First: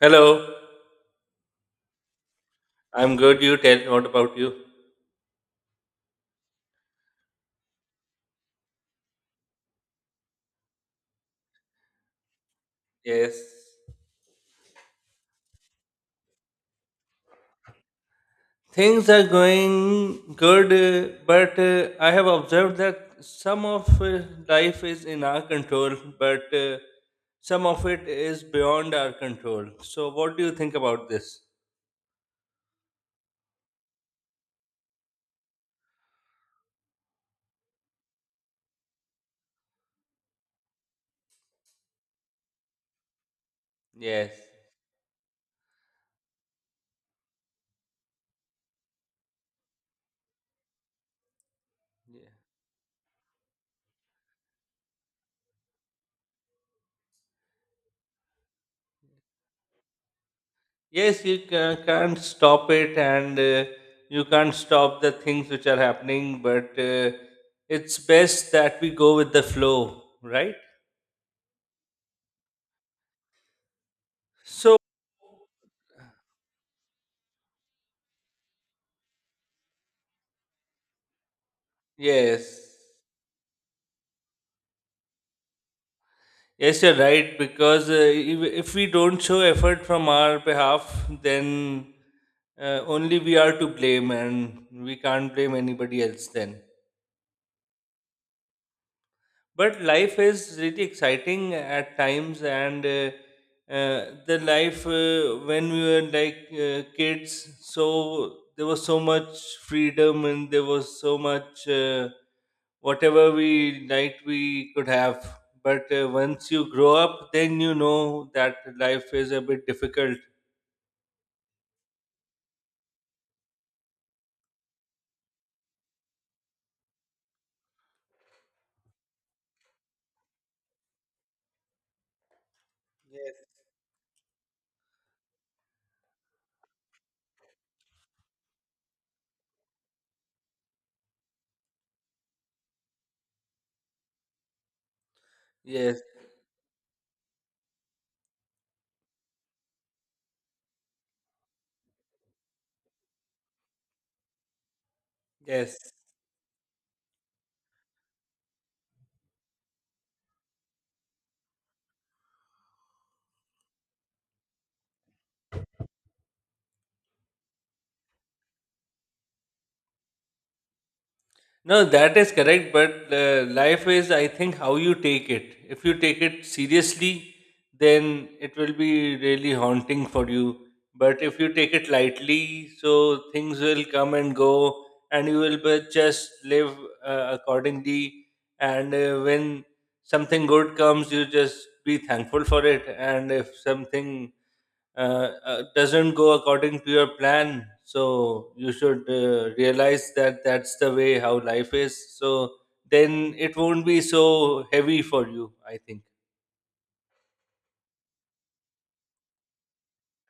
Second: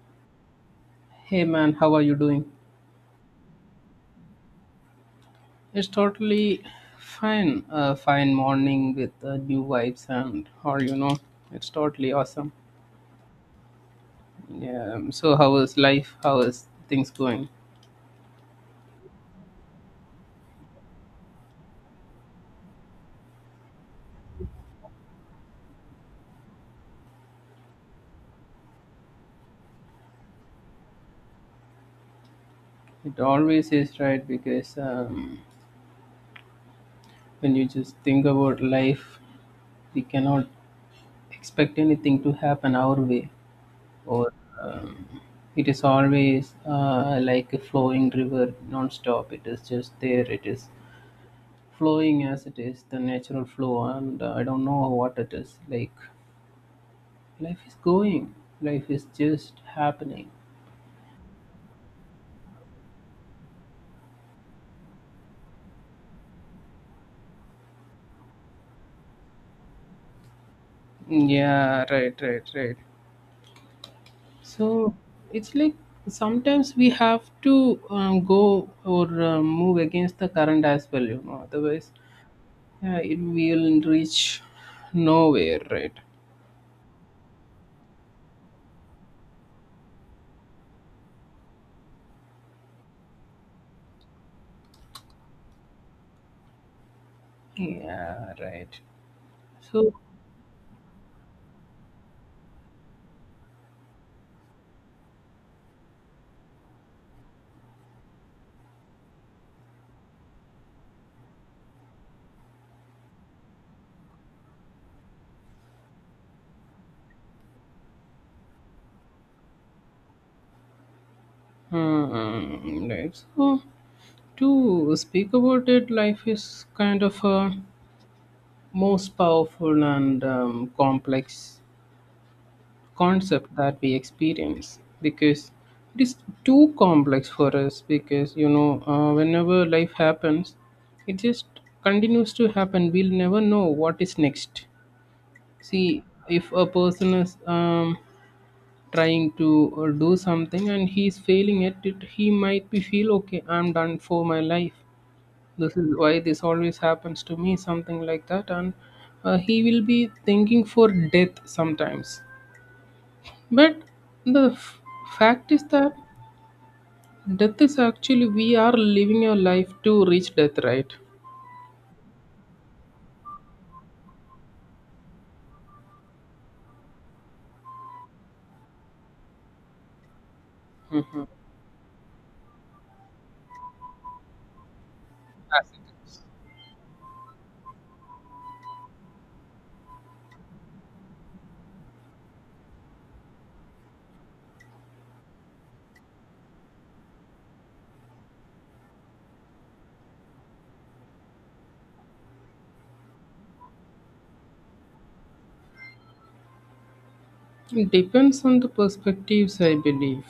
Hello, Hey man, how are you doing? I'm good. You tell me what about you? It's totally fine. A fine morning with new vibes and it's totally awesome. Yes. Yeah. So how is life? How is things going? Things are going good, but I have observed that some of life is in our control, but some of it is beyond our control. So, what do you think about this? It always is, right? Because when you just think about life, we cannot expect anything to happen our way, or Yes. um, it is always like a flowing river, non-stop. It is just there. It is flowing Yeah. as it is the natural flow, and I don't know what it is like. Life is going, life is just happening. Yes, you can't stop it, and you can't stop the things which are happening, but it's best that we go with the flow, right? Yeah, right, right, right. So So, it's like sometimes we have to go or move against the current as well, you know, otherwise yes. yeah, it will reach nowhere, right? Yes, you're right. Because if we don't show effort from our behalf, then only we are to blame, and we can't blame anybody else. Then, Yeah, right. but So life is really exciting at times, and the life, when we were like, kids, so there was so much freedom and there was so much, whatever we liked we could have. But once you grow up, then you know that life is a bit difficult. right, so to speak about it, life is kind of a most powerful and complex Yes. concept that we experience, because it is too complex for us. Because you know, whenever life happens, it just continues to happen. We'll never know what is next. See, Yes. if a person is trying to do something and he's failing at it, he might be feel okay, I'm done for my life, this is Yes. why this always happens to me, something like that. And he will be thinking for death sometimes. But the f- fact is that death is actually, we are living a life to reach death, right? No, that is correct, but life is, I think, how you take it. If you take it seriously, then it will be really haunting for you. But Hmm. if you take it lightly, so things will come and go, and you will just live accordingly. And when something good comes, you just be thankful for it. And if something doesn't go according to your plan, so you should realize that that's the way how life is. So then it won't be so heavy for you, I think. It depends on the perspectives, I believe,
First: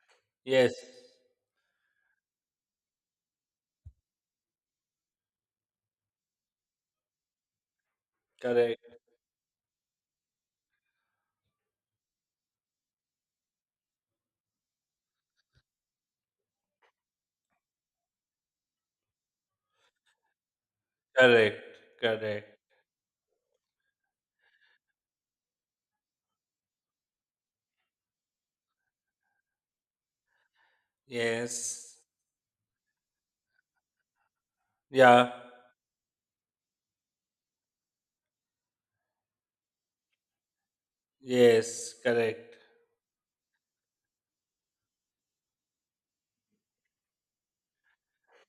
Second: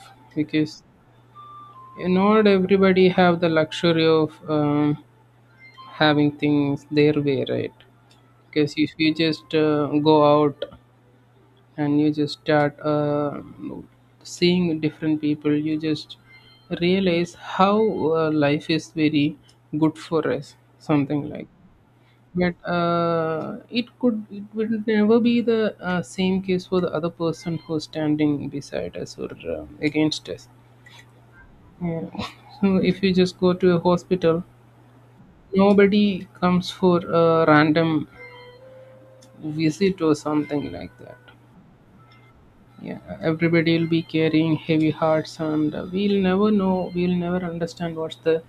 Yes. because not everybody have the luxury of having things their way, right? Because Correct, if you just go out and you just start seeing different people, you just realize how life is very good for us, something like. correct, correct. But it will never be the same case for the other person who's standing beside us or against us. Yes. Yeah. So if you just go to a hospital, Yeah. nobody comes for a random visit or something like that. Yes. Correct. Yeah, everybody will be carrying heavy hearts, and we'll never understand what's the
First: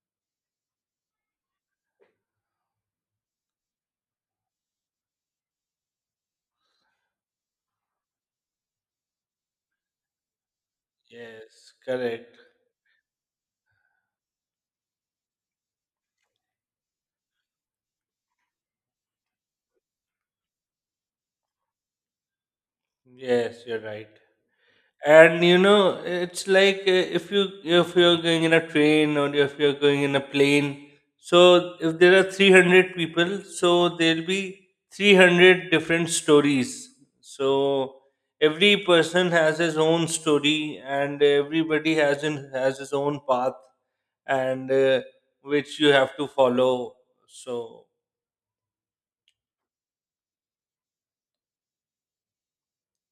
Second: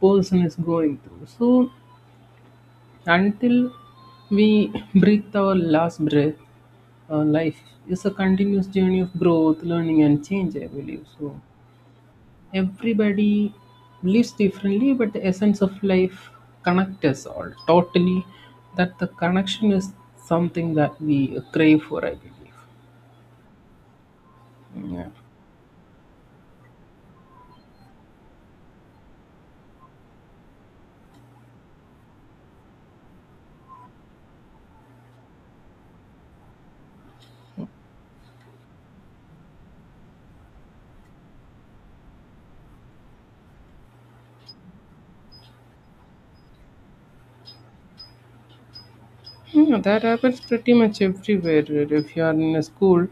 person is going through. So until we breathe our last breath, life is a continuous journey of growth, learning and change, I believe. So Yes. Correct. everybody lives differently, but the essence of life connects us all totally. That the connection is something that we crave for, I believe. Yes, you're right. Yeah. And you know it's like, if you're going in a train or if you're going in a plane, so if there are 300 people, so there'll be 300 different stories. So every person has his own story, and everybody has his own path, and which you have to follow. So Yeah, that happens pretty much everywhere. Really. If you are in a school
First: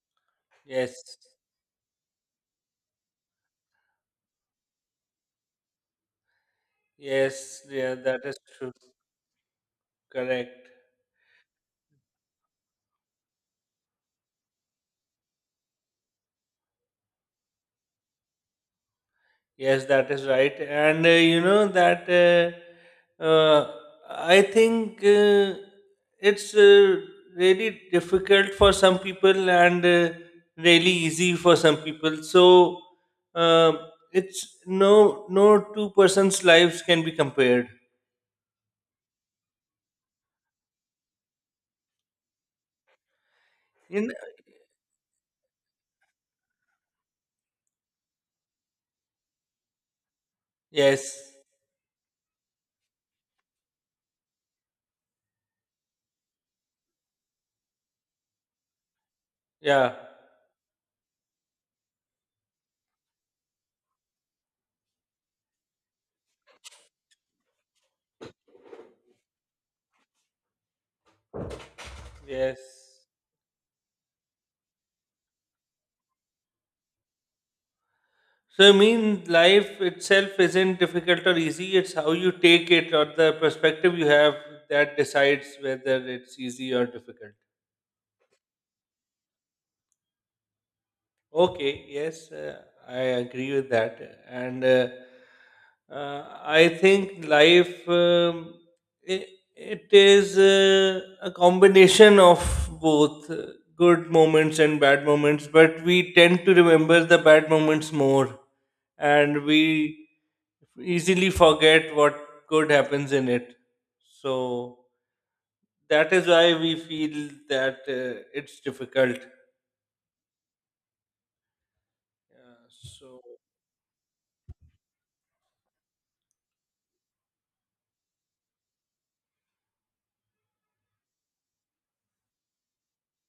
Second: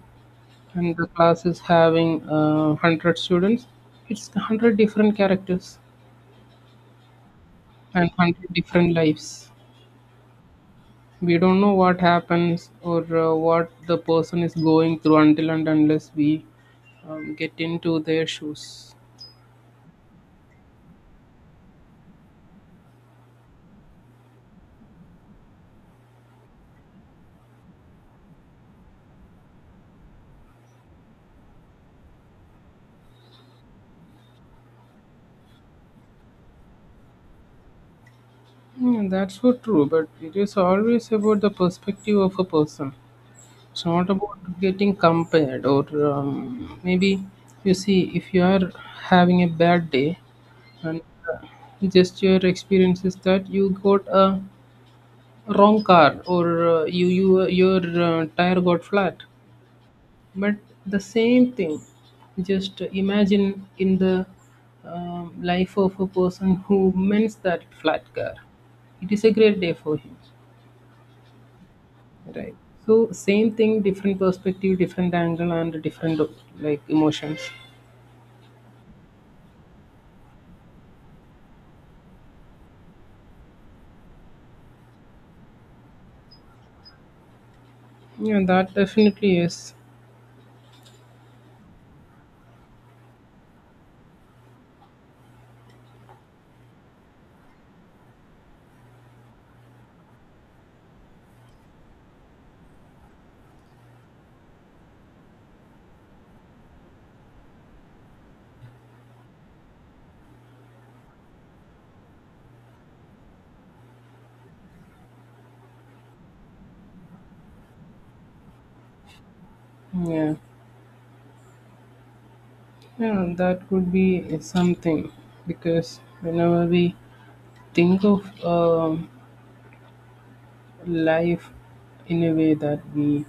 and yes. the class is having 100 students, it's 100 different characters Yes. Yeah, and that is 100 true. different lives. Correct. We don't know what happens or what the person is going through until and unless we get into their shoes. Yes, that is right. And you know that uh, uh, I think it's, really difficult for some people, and really easy for some people. So uh, it's, no two persons' lives can be compared. Mm, that's so true, but it is always about the perspective of a person. It's not In about getting compared, or maybe you see, if you are having a bad day and Yes, uh, just your experience is that you got a wrong car or you you your tire got flat. yeah, But the same thing, just imagine in the life of a person who mends that flat car. It is a great day for him. Right. yes. So same thing, different perspective, different angle, and different like emotions. So I mean, life itself isn't difficult or easy. It's how you take it or the perspective you have that decides whether it's easy or difficult. Yeah, that definitely is. Okay, yes, I agree with that. And I think life, it, it is a combination of both good moments and bad moments, but we tend to remember the bad moments more, and we easily forget what good happens in it. So that is why we feel that it's difficult. Yeah, Yeah, so yeah, that could be something, because whenever we think of life in a way that we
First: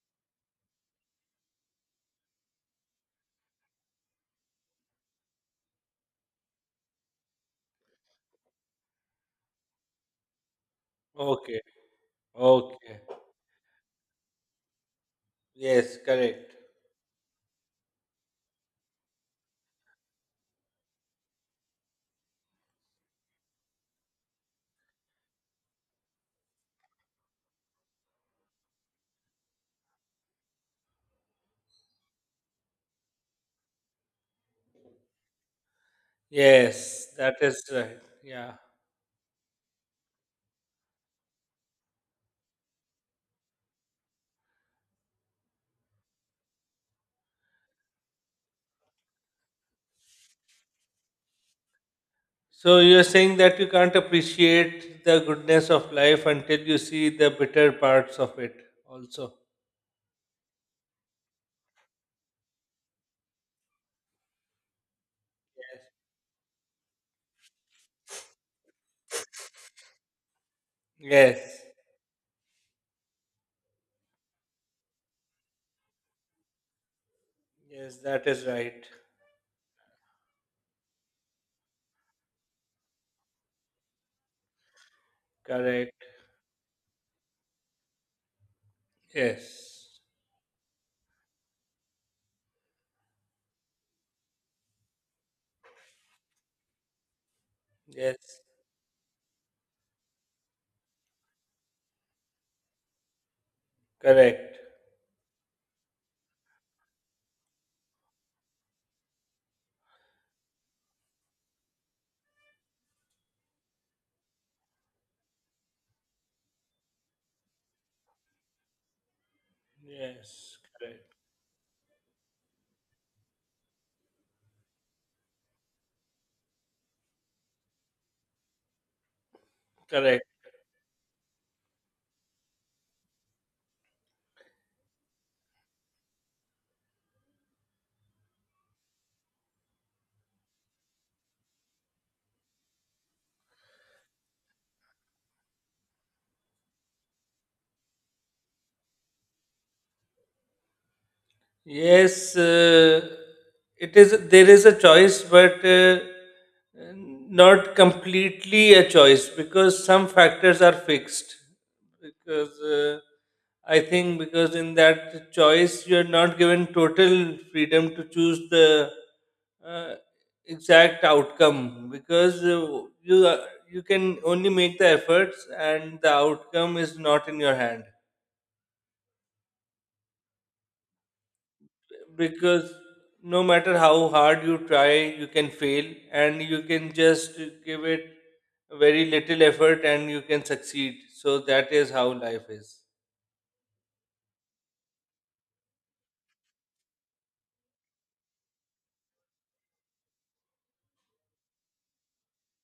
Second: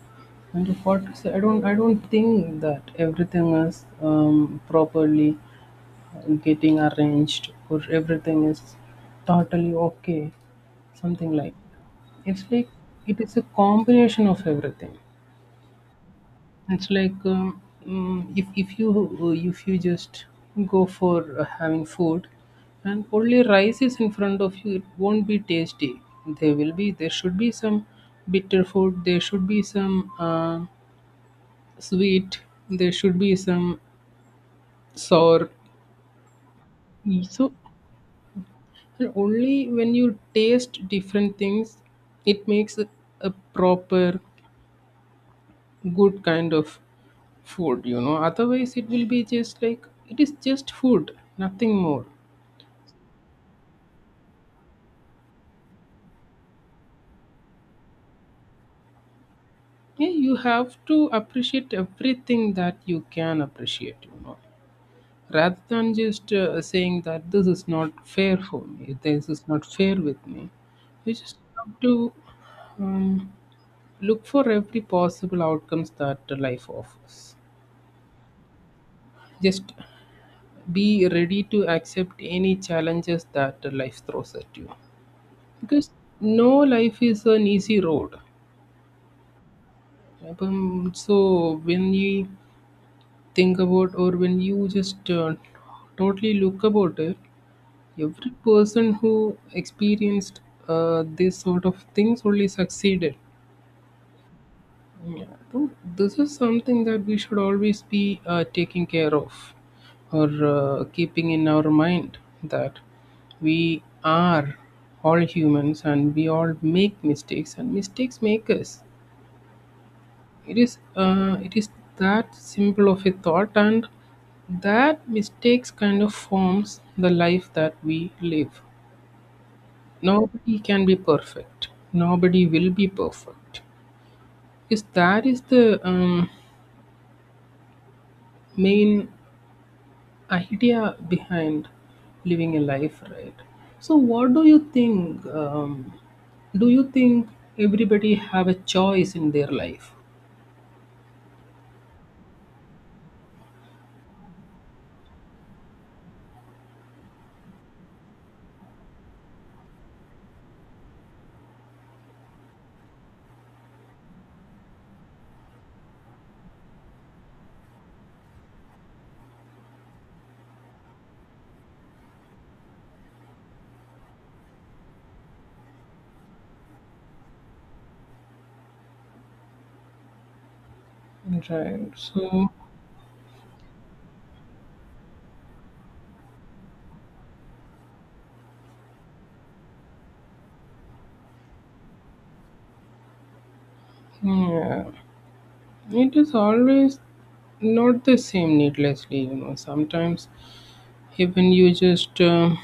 and what, so I don't think that everything is properly getting arranged or everything is totally okay, something like. okay. It's like Okay, it is a combination of everything. yes, correct. It's like if you just go for having food and only rice is in front of you, it won't be tasty. There should be some bitter food, there should be some sweet, there should be some sour. Yes, that So, is right. Yeah. and only when you taste different things, it makes a proper good kind of food, you know, otherwise it will be just like it is just food, nothing more. So you're saying that you can't appreciate the goodness of life until you see the bitter parts of it also. Yeah, you have to appreciate everything that you can appreciate, you know, rather than just saying that this is not fair for me, this is not fair with me. You just Yes. have to um, look for every possible outcomes that life offers. Yes, that is right. Just be ready to accept any challenges that life throws at you, because Correct. no life is an easy road. Yes. So when you think about or when you just totally look about it, every Yes. person who experienced this sort of things only succeeded. Correct. Yeah. So this is something that we should always be taking care of or keeping in our mind, that we are all humans and we all make mistakes, and mistakes make us. It Yes, is correct. it is that simple of a thought, and that mistakes kind of forms the life that we live. Correct. Nobody can be perfect, nobody will be perfect, because that is the main idea behind living a life, right? So what do you think, do you think everybody have a choice in their life? Yes, it is. There is a choice, but not completely a choice because some factors are fixed. Because I think because in that choice you are not given total freedom to choose the uh, exact outcome because you can only make the efforts and the outcome is not in your hand. Right, so Because no matter how hard you try, you can fail, and you can just give it very little effort and you can succeed. So that is how life is. yeah, it is always not the same needlessly, you know. Sometimes even you just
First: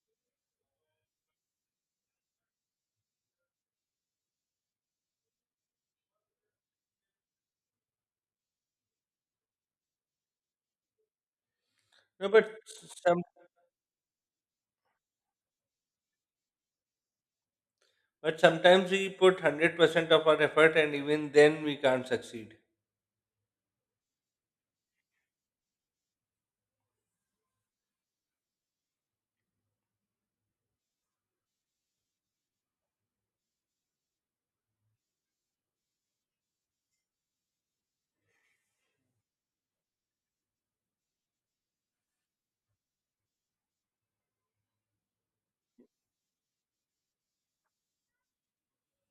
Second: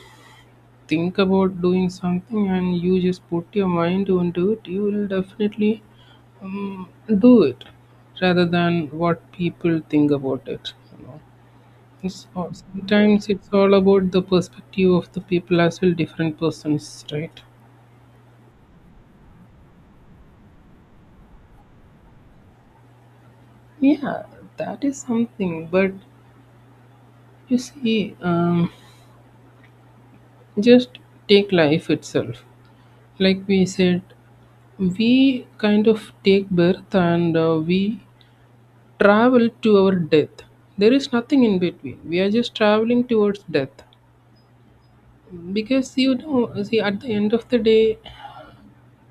think about doing something and you just put your mind onto it, you will definitely um, do it, rather than what people think about it. You know, it's, No, but all- some, sometimes it's all about the perspective of the people as well, different persons, right? but sometimes we put 100% of our effort and even then we can't succeed. Yeah, that is something. But you see, just take life itself. Like we said, we kind of take birth, and we travel to our death. There is nothing in between, we are just traveling towards death, because you know, see, at the end of the day,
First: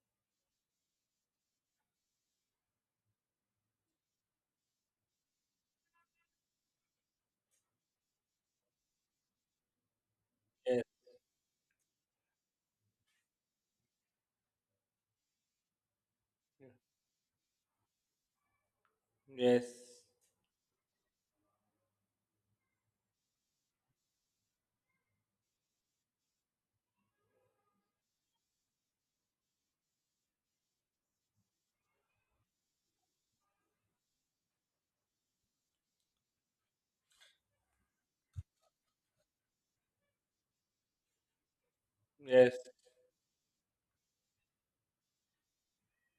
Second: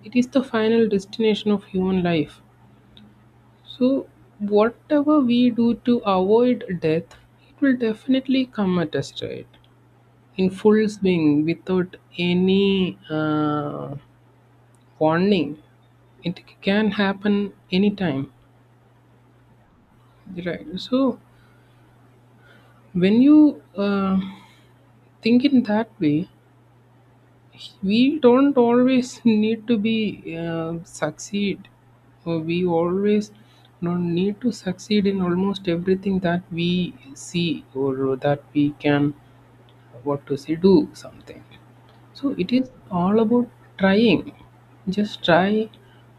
it is the final destination of human life. So whatever we do to avoid death, it will definitely come at us, right? In Yes. full swing, without any warning, it can happen anytime. Yes. Right. So when you think in that way, we don't always need to be succeed. We always don't need to succeed in almost everything that we see or that we can, what to say, do something. So it Yes. is all about trying. Just try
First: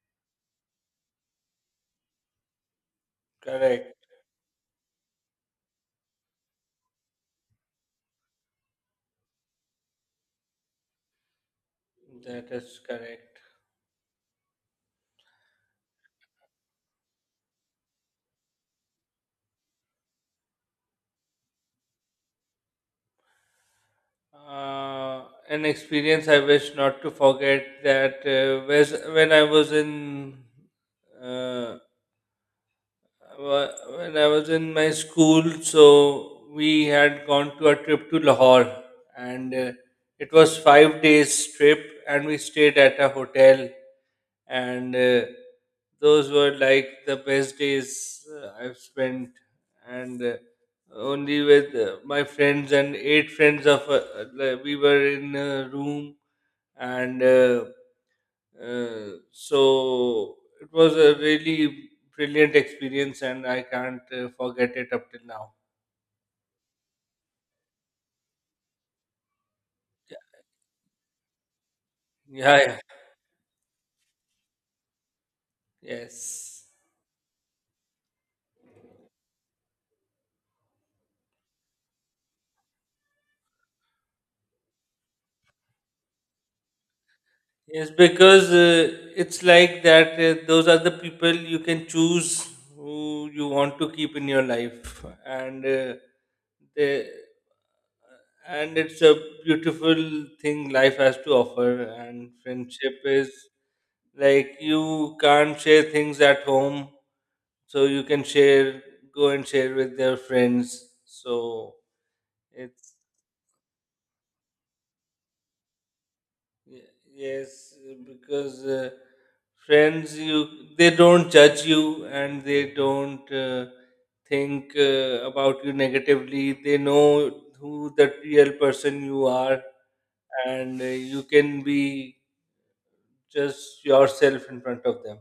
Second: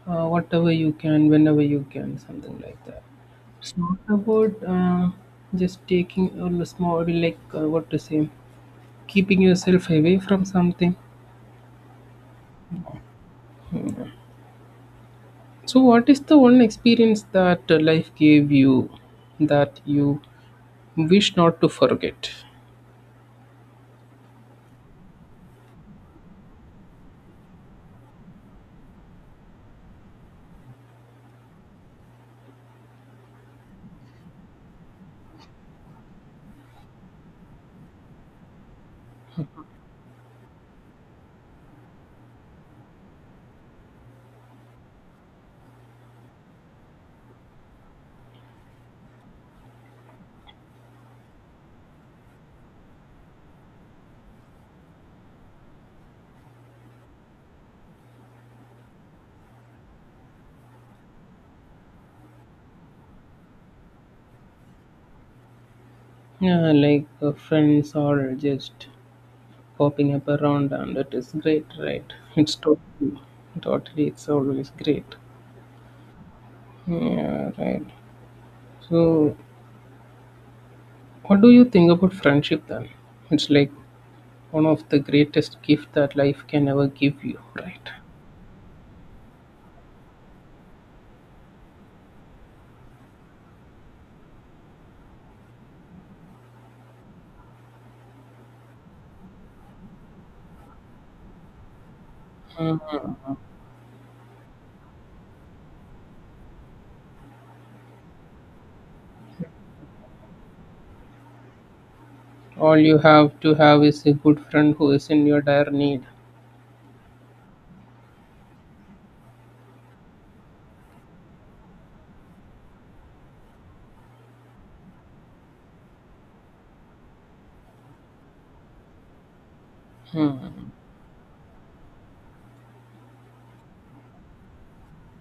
whatever you can, whenever you can, something like that. It's Correct. not about just taking a small, like what to say, keeping yourself away from something. That is correct. So, what is the one experience that life gave you that you wish not to forget? An experience I wish not to forget, that was when I was in, uh, when I was in my school, so we had gone to a trip to Lahore, and it was 5 days trip, and we stayed at a hotel, and those were like the best days I've spent, and only with my friends and eight friends of, like, we were in a room, and so it was a really brilliant experience, and I can't forget it up till now. Yeah, like friends or just popping up around, and it is great, right? It's Yeah, yeah. totally, totally, it's always great. Yes. Yeah, right. So what do you think about friendship then? It's like one of the greatest gift that life can ever give you, right? Yes, because it's like that, those are the people you can choose who you want to keep in your life. And they, and it's a beautiful thing life has to offer. And friendship is Mhm. like you can't share things at home, so you can share, go and share with their friends. So All it's, you have to have is a good friend who is in your dire need. Yes. Because friends, you, they don't judge you and they don't think about you negatively. They know who the real person you are, Hmm. and you can be just yourself in front of them.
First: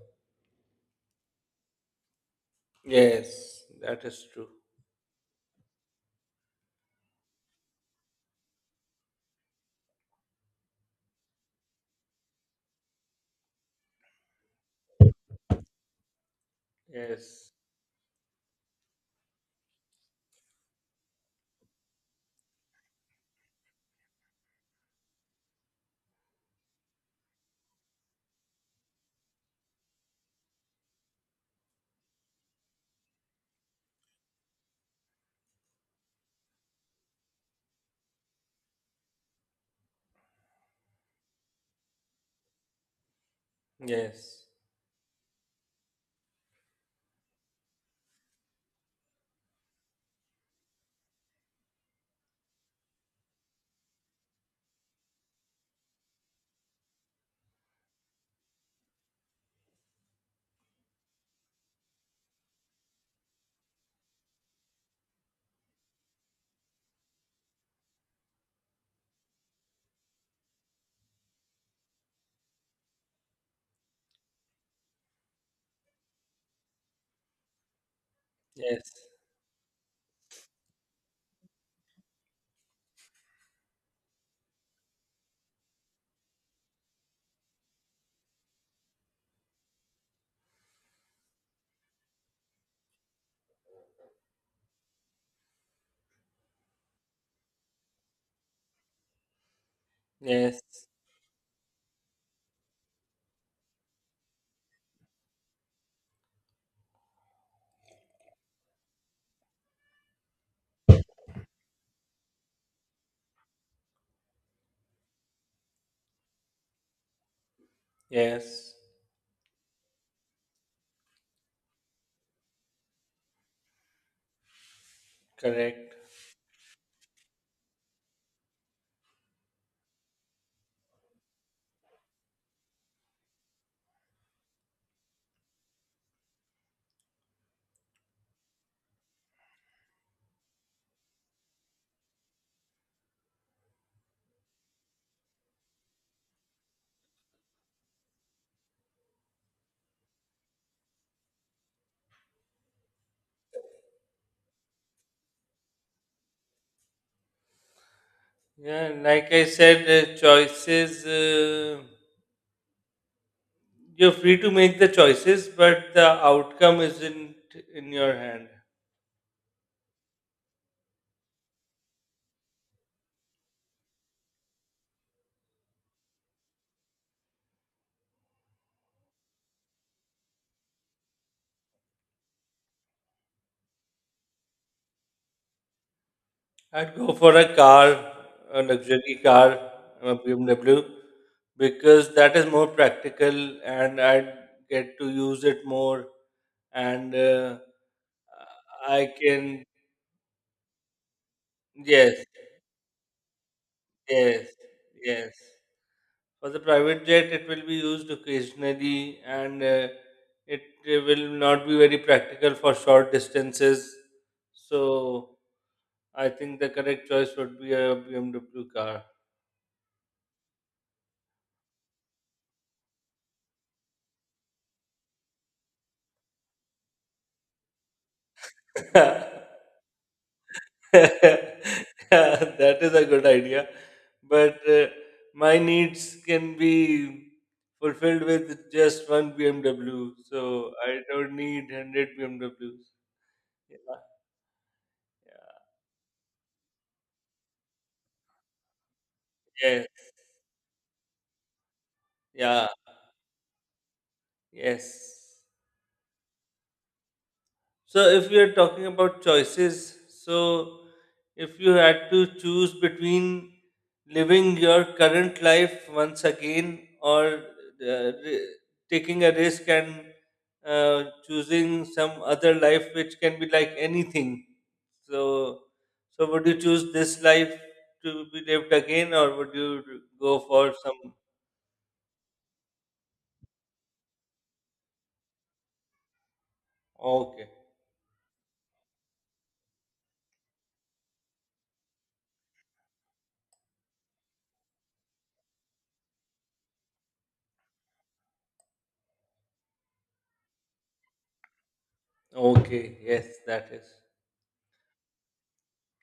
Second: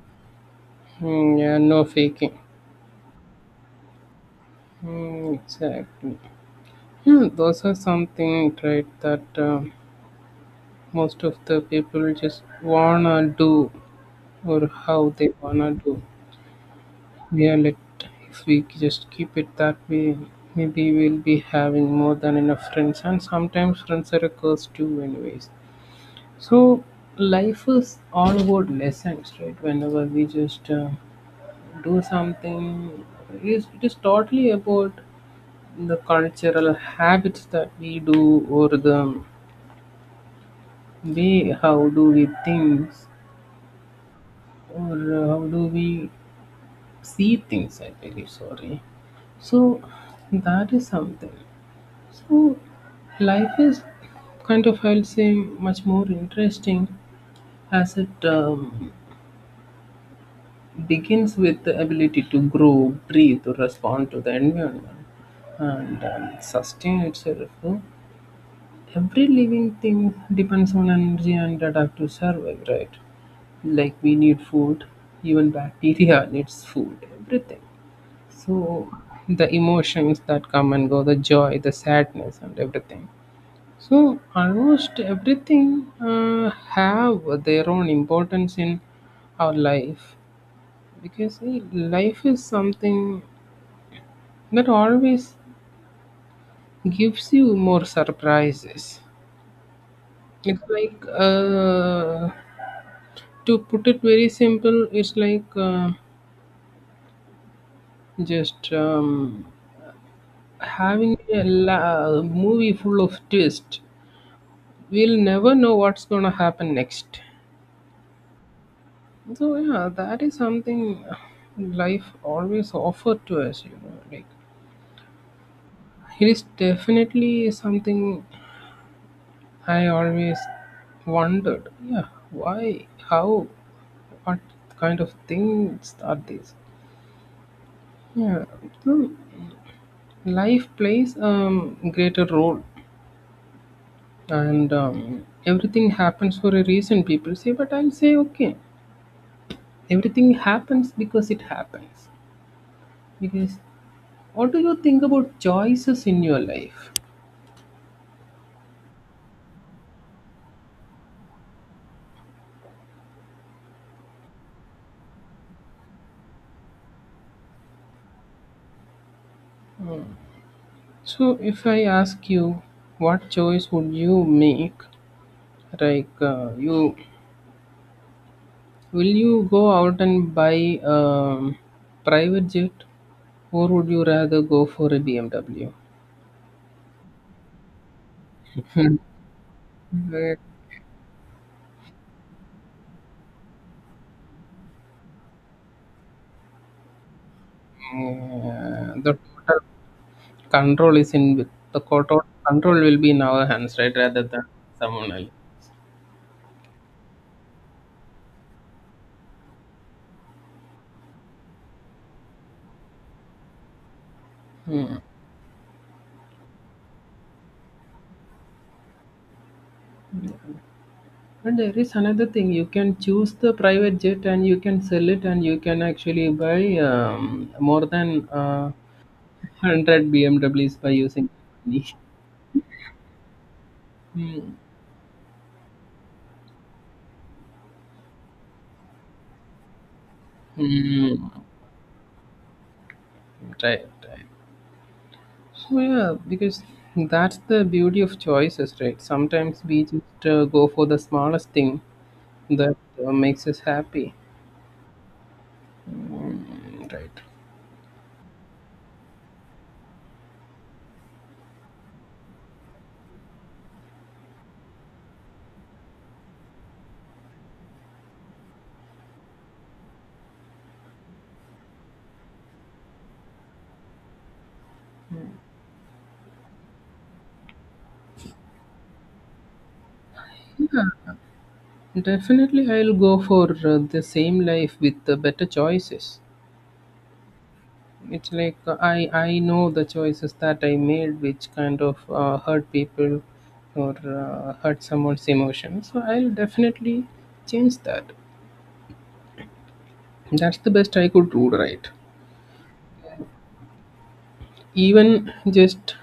Hmm, yeah, no faking. Yes, that is true. Hmm, exactly. Hmm, those are something, right? That most of the people just wanna do or how they wanna do. Yes. Yeah, let if we just keep it that way, maybe we'll be having more than enough friends, and sometimes friends are a curse too, anyways. So life is all about lessons, right? Whenever we just do something, it is totally about the cultural habits that we do or the way how do we think Yes. or how do we see things, I tell you, sorry. So that is something. So life is kind of, I'll say, much more interesting, as it begins with the ability to grow, breathe or respond to the environment, and sustain itself, no? Every living thing depends on energy and adapt to survive, right? Like we need food, even bacteria needs food, everything. So Yes. the emotions that come and go, the joy, the sadness, and everything. So almost everything have their own importance in our life, because see, life is something that always gives you more surprises. It's Yes. like to put it very simple, it's like just movie full of twist, we'll never know what's going to happen next. Yes. So yeah, that is something life always offered to us, you know, like Correct. it is definitely something I always wondered, yeah, why, how, what kind of things are these. Yeah. So life plays a greater role, and everything happens for a reason, people say, but I'll say okay, everything happens because it happens, because what do you think about choices in your life? Yeah, like I said, choices, you're free to make the choices, but the outcome isn't in your hand. So, if I ask you, what choice would you make? Like, you, will you go out and buy a private jet, or would you rather go for a BMW? I'd go for a car, a luxury car, a Where, BMW, because that is more practical and I'd get to use it more. And the I total can, control is in with the total yes, control will be in our hands, right? Rather than yes, someone else. yes. For the private jet, it will be used occasionally, and it will not be very practical for short distances. Hmm. So I think the correct choice would be a BMW car. And there is another thing, you can choose the private jet and you can sell it, and you can actually buy more than 100 BMWs by using money. Yeah, that is a good idea. Mm. But my needs can be fulfilled with just one BMW. So I Mm. don't need 100 BMWs. Yeah. Right, Yeah. right. So yeah, because that's the beauty of choices, right? Sometimes we Yes. just go for the smallest thing Yeah. that makes us happy. Yes. Mm, right. So, if we are talking about choices, so if you had to choose between living your current life once again or, ri- taking a risk and choosing some other life which can be like anything, so so would you choose this life to be lived again or would you go for Yeah, some? definitely I'll go for the same life with the better choices. Okay, It's like I know the choices that I made, which kind of hurt people or hurt someone's emotions. So I'll definitely change that. That's the best I could do, right? okay, yes, that is Even just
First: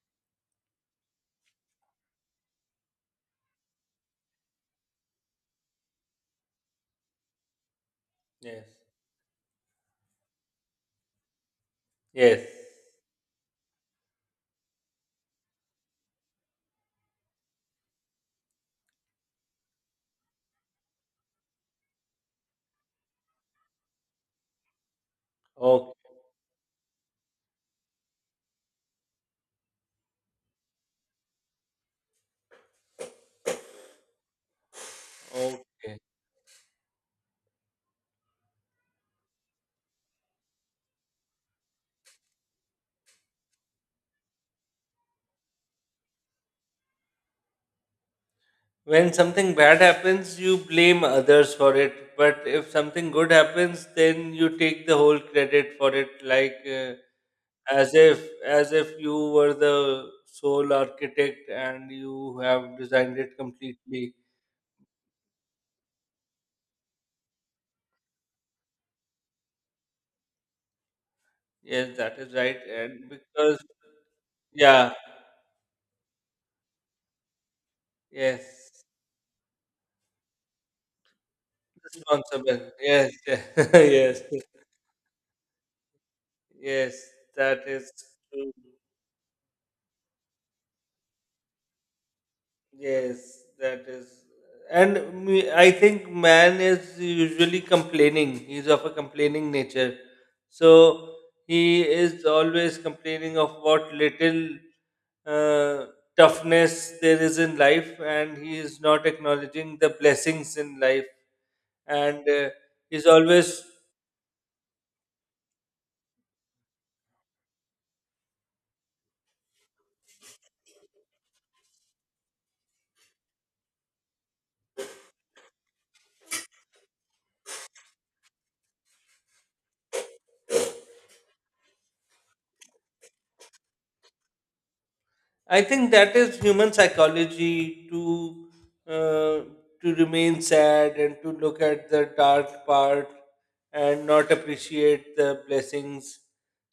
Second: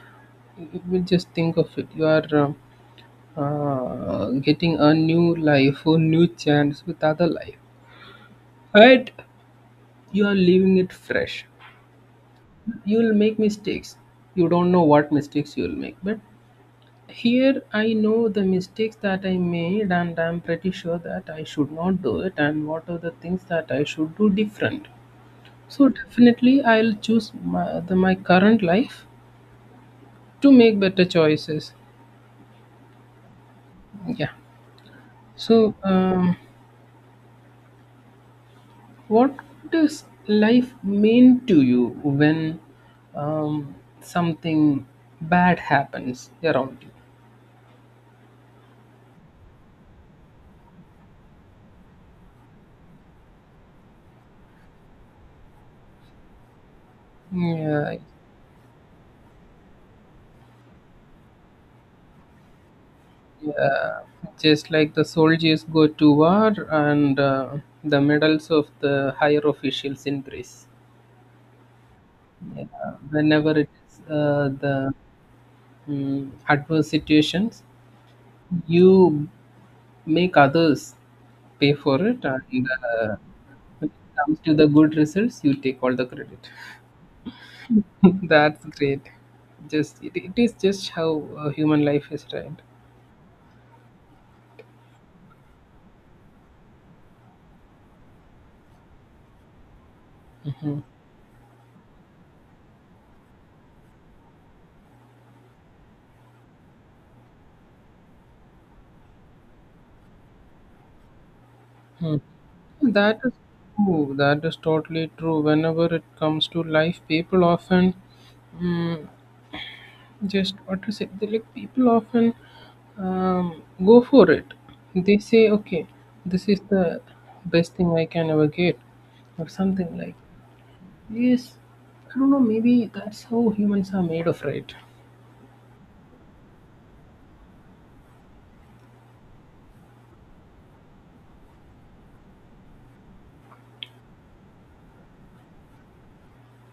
just think of it. You are getting a new life or new chance with other life, yes, but you are leaving it fresh. yes. You'll make mistakes. You don't know what mistakes you'll make, but here I know the mistakes that I made and I'm pretty sure that I should not do it and what are the things that I should do different. So Okay. definitely I'll choose my, the, my current life to make better choices. Yeah. So Okay. um, what does life mean to you when um, something bad happens around When something bad happens, you blame others for it. But if something good happens, then you take the whole credit for it, like, you? as Yeah, if as if you were the sole architect and you have designed it yeah, completely. just like the soldiers go to war and the medals of the higher officials increase. Yes, that is right. Yeah, And whenever because it is yeah, the adverse situations, yes, you make others pay for it, and responsible. Yes, when it yes, comes yes, to the good results, you take all the credit. yes. That is true. That's great. Just it is just how human life is, right? Yes, that is. And me, I think man is usually complaining. He's of a complaining nature. So he is always complaining of what little uh, toughness there is in life, and he is not acknowledging the blessings in life. Hmm. And he's That is always, true. That is totally true. Whenever it comes to life, people often mm just what to say. They, like people often go for it. They say, "Okay, this is the best thing I can ever get," or something like. Yes, I don't know. Maybe that's how humans are made of, right? I think, that is human psychology uh, to remain sad and to look at the dark part and not appreciate the blessings.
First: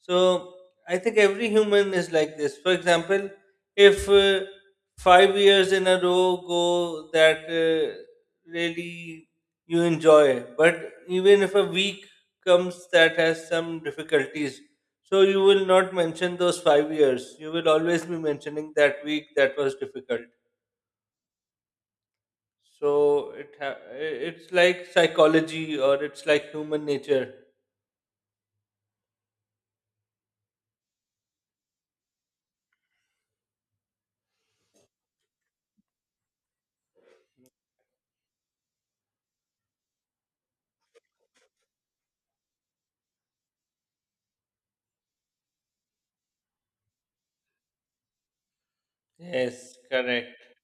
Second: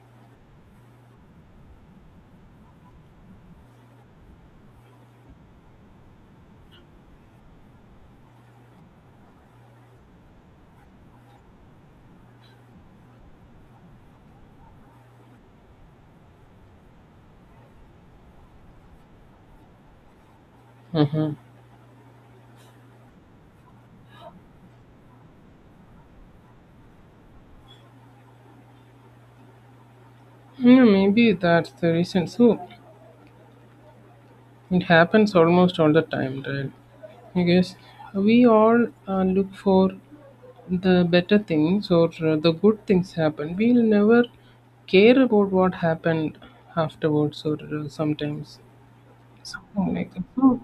So I think every human is like this. For example, if 5 years in a row go that really you enjoy, but even if a week comes that has some difficulties, so you will not mention those 5 years. You will always be mentioning that week that was difficult. Mm-hmm. So it's like psychology or it's like human nature. Yeah, maybe that's the reason. So it happens almost all the time, right? I guess we all look for the better things or the good things happen, we'll never care about what happened afterwards or sometimes Yes, something like that. correct, So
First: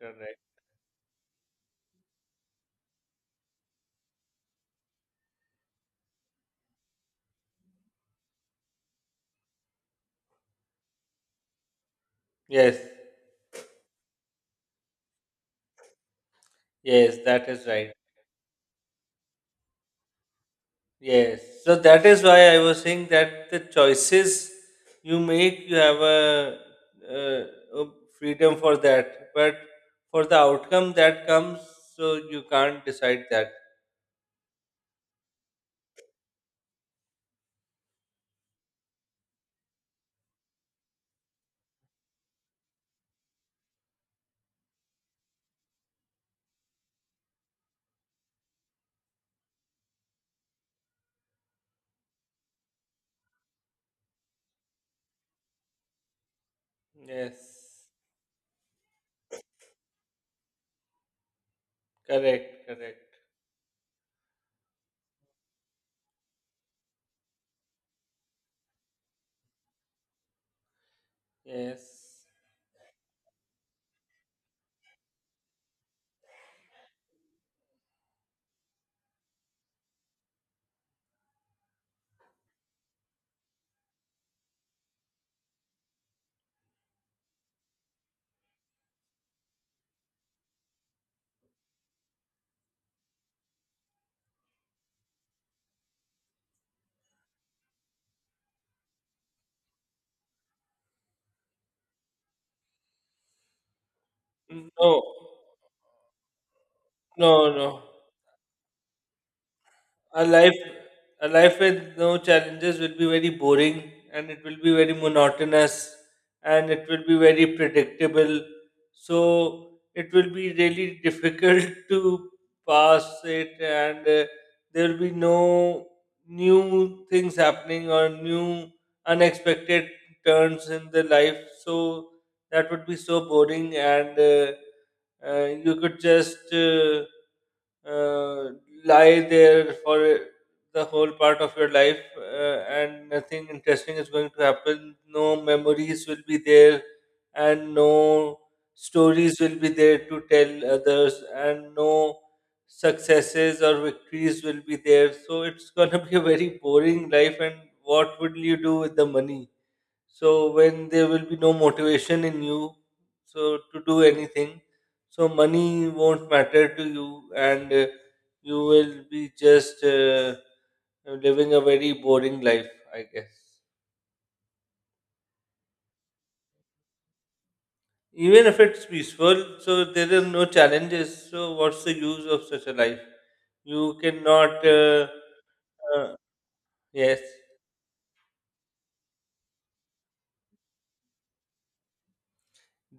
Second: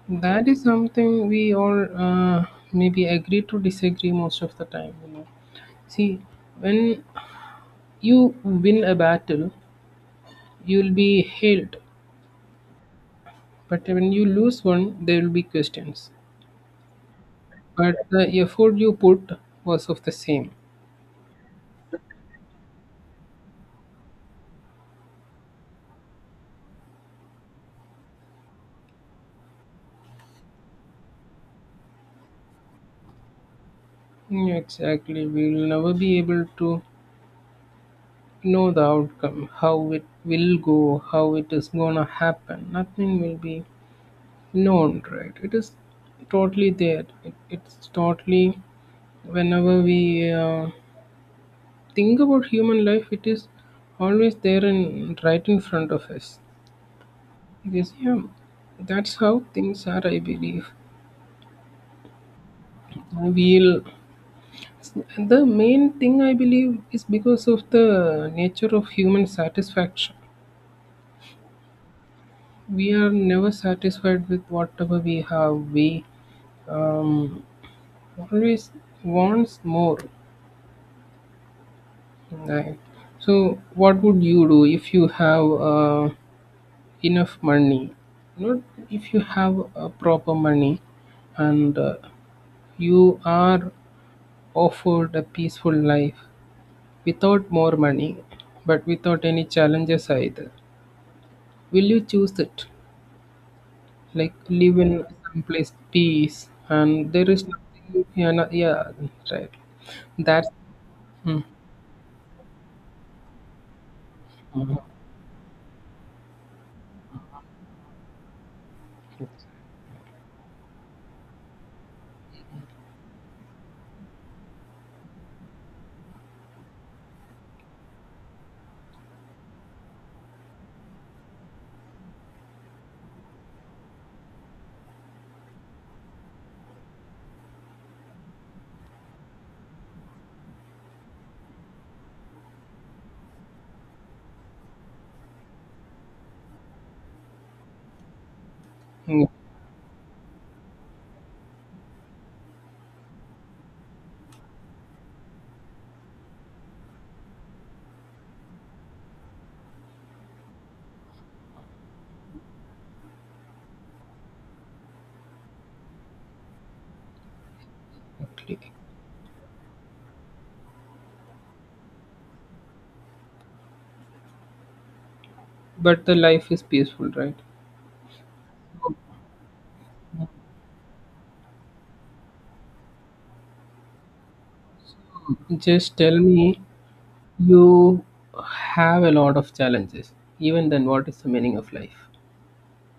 correct. that is something we all maybe agree to disagree most of the time, you know. See, when you win a battle you'll be hailed, Yes, but when you lose one there will be questions, yes, that is right. but the effort you put was of the same. Yes. So that is why I was saying that the choices you make, you have a freedom for that, but for the outcome that comes, so you can't decide that. Yeah, exactly, we will never be able to know the outcome, how it will go, how it is gonna happen. Nothing will be known, right? It is totally there. It's totally, whenever we think about human life, it is always there and right in front of us. Yes, Because yeah, that's how things are. I believe correct, correct. we'll. The main thing I believe is because of the nature of human satisfaction. Yes. We are never satisfied with whatever we have. We um, always wants more. Right? So, what would you do if you have enough money? Not if you have proper money, and you are offered a peaceful life without more money, but without any challenges either. Will you choose it? Like live in No, someplace peace and there is no, no. nothing. Yeah, yeah, right, A that's life, a mm, life with no challenges will be very boring, and it will be very monotonous, and it will be very predictable. So it will be really difficult to pass it, and there will be no new things happening or new unexpected turns in the life. So that would be so boring. And you could just uh, lie there for the whole part of your life, and nothing interesting is going to happen. No memories will be there, and no mm, stories will be there to tell others, and no successes or victories will be there. So it's going to be a very boring life. And what would you do with the money, so when there will be no motivation in you, so to do anything, so money won't matter to you, and exactly. you will be just living a very boring life, I guess. But the life is peaceful, right? Even if it's peaceful, so there are no challenges, so what's the use of such a life? You cannot, Just uh, tell me, yes. you have a lot of challenges, even then what is the meaning of life?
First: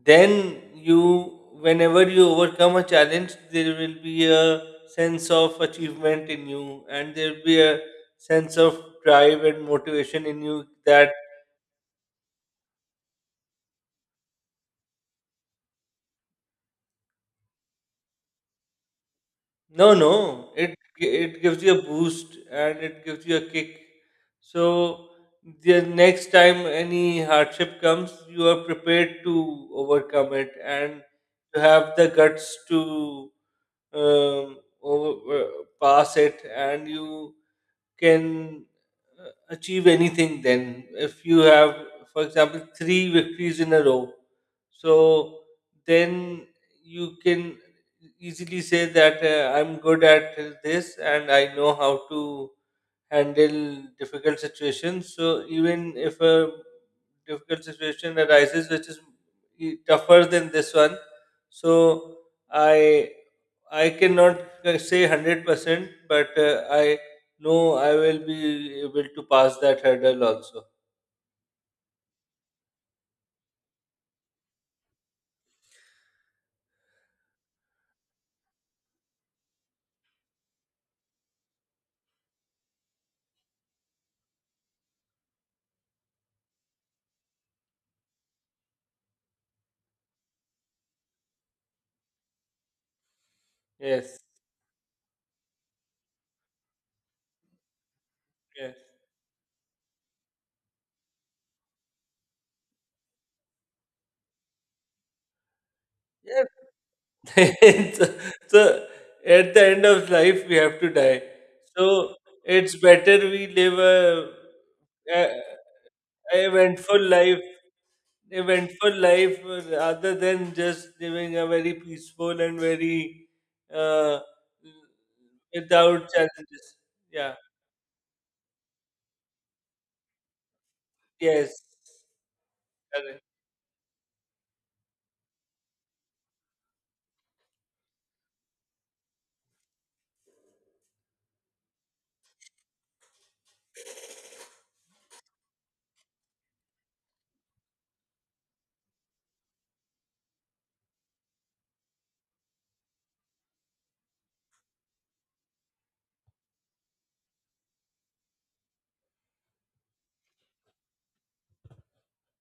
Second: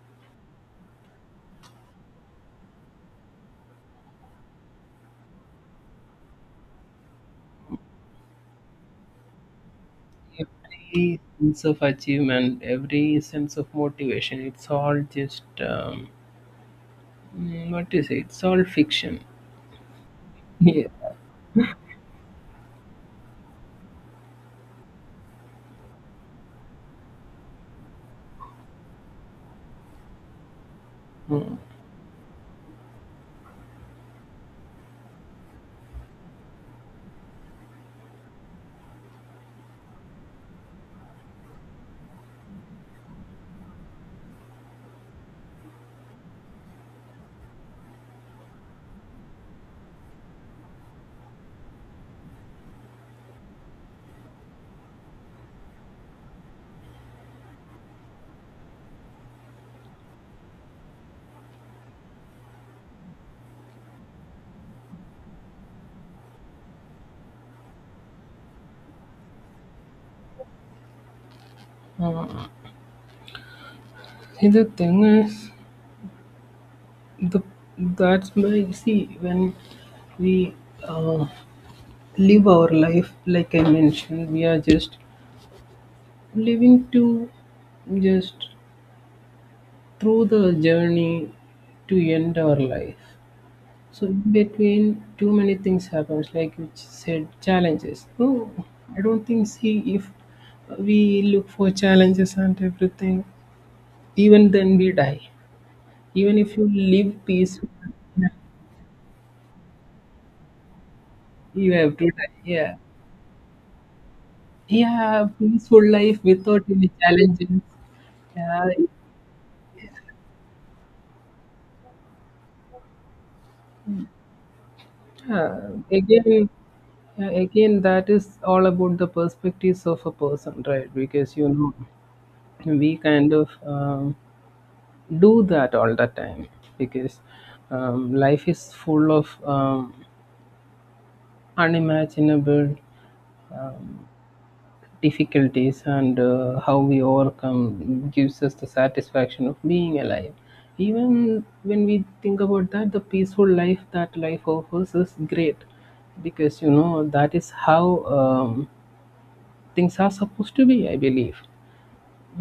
Then you, whenever you overcome a challenge, there will be a sense of achievement in you, and there will be a sense of drive and motivation in you that, Every sense of achievement, every sense of motivation, it's all just mm, what is it, it's all fiction. no, no, Yeah. It gives you a boost and it gives you a kick. So the next time any hardship comes, you are prepared to overcome it, and Mm, you have the guts to um, over, uh, pass it, and you can achieve anything. Then if you have, for example, three victories in a row, so then you can easily say that I'm good at this, and I know how to handle difficult situations. So even if a difficult situation arises, which is tougher than this one, so I I cannot say 100%, but I know I will be able to pass that hurdle also. mm. See the thing is, the, that's why you see when we uh, live our life, like I mentioned, we are just living to just through the journey to end our life. So Yes. in between too many things happens, like you said, challenges. So Yes. I don't think, see, if we look for challenges and everything, even then we die. Even Yeah. if you live peaceful, so, so at the end of life, we have to die. you have to So die. Yeah. it's better we live Yeah, a, peaceful life a without any eventful life. challenges. Yeah, Eventful life, rather than just living a very peaceful and very, uh, yeah. without Again, challenges. yeah, Yeah. again, that is all about the perspectives of a person, right? Because you Yes. know, we Correct. kind of do that all the time because life is full of unimaginable Um, difficulties, and how we overcome gives us the satisfaction of being alive, even when we think about that the peaceful life that life offers is great, because you know that is how things are supposed to be, I believe.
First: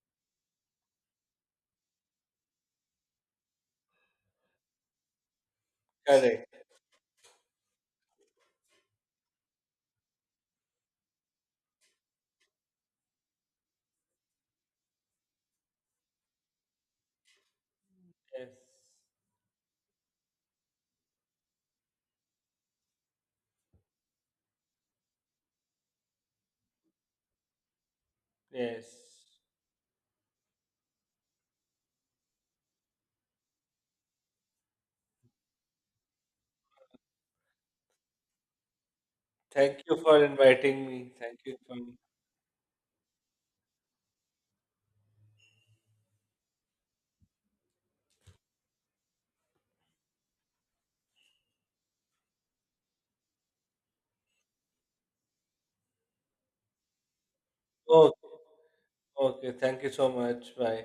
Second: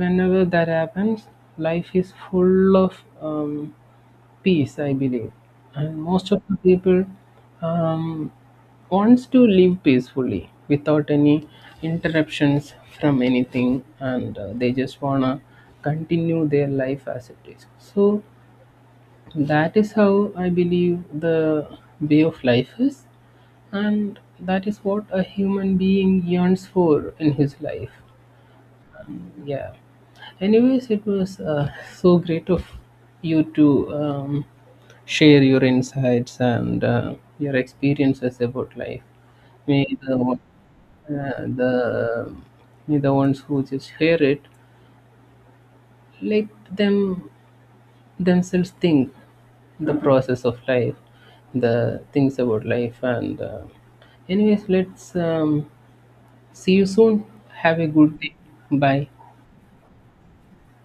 Whenever that happens, life is full of um, peace, I believe. And most of Correct. the people um, wants to live peacefully without any interruptions from anything, and they just wanna continue their life as it is. So Yes. that is how I believe the way of life is, and that is what a human being yearns for in his life. Yes. Yeah. Anyways, it was so great of you to share your insights and your experiences about life. Thank May you the for one- inviting me. Thank you for. the may the ones who just hear it, let them themselves think the process of life, the things about life, and anyways, let's see you soon. Have a good Okay. day. Bye. Okay. Thank you so much. Bye.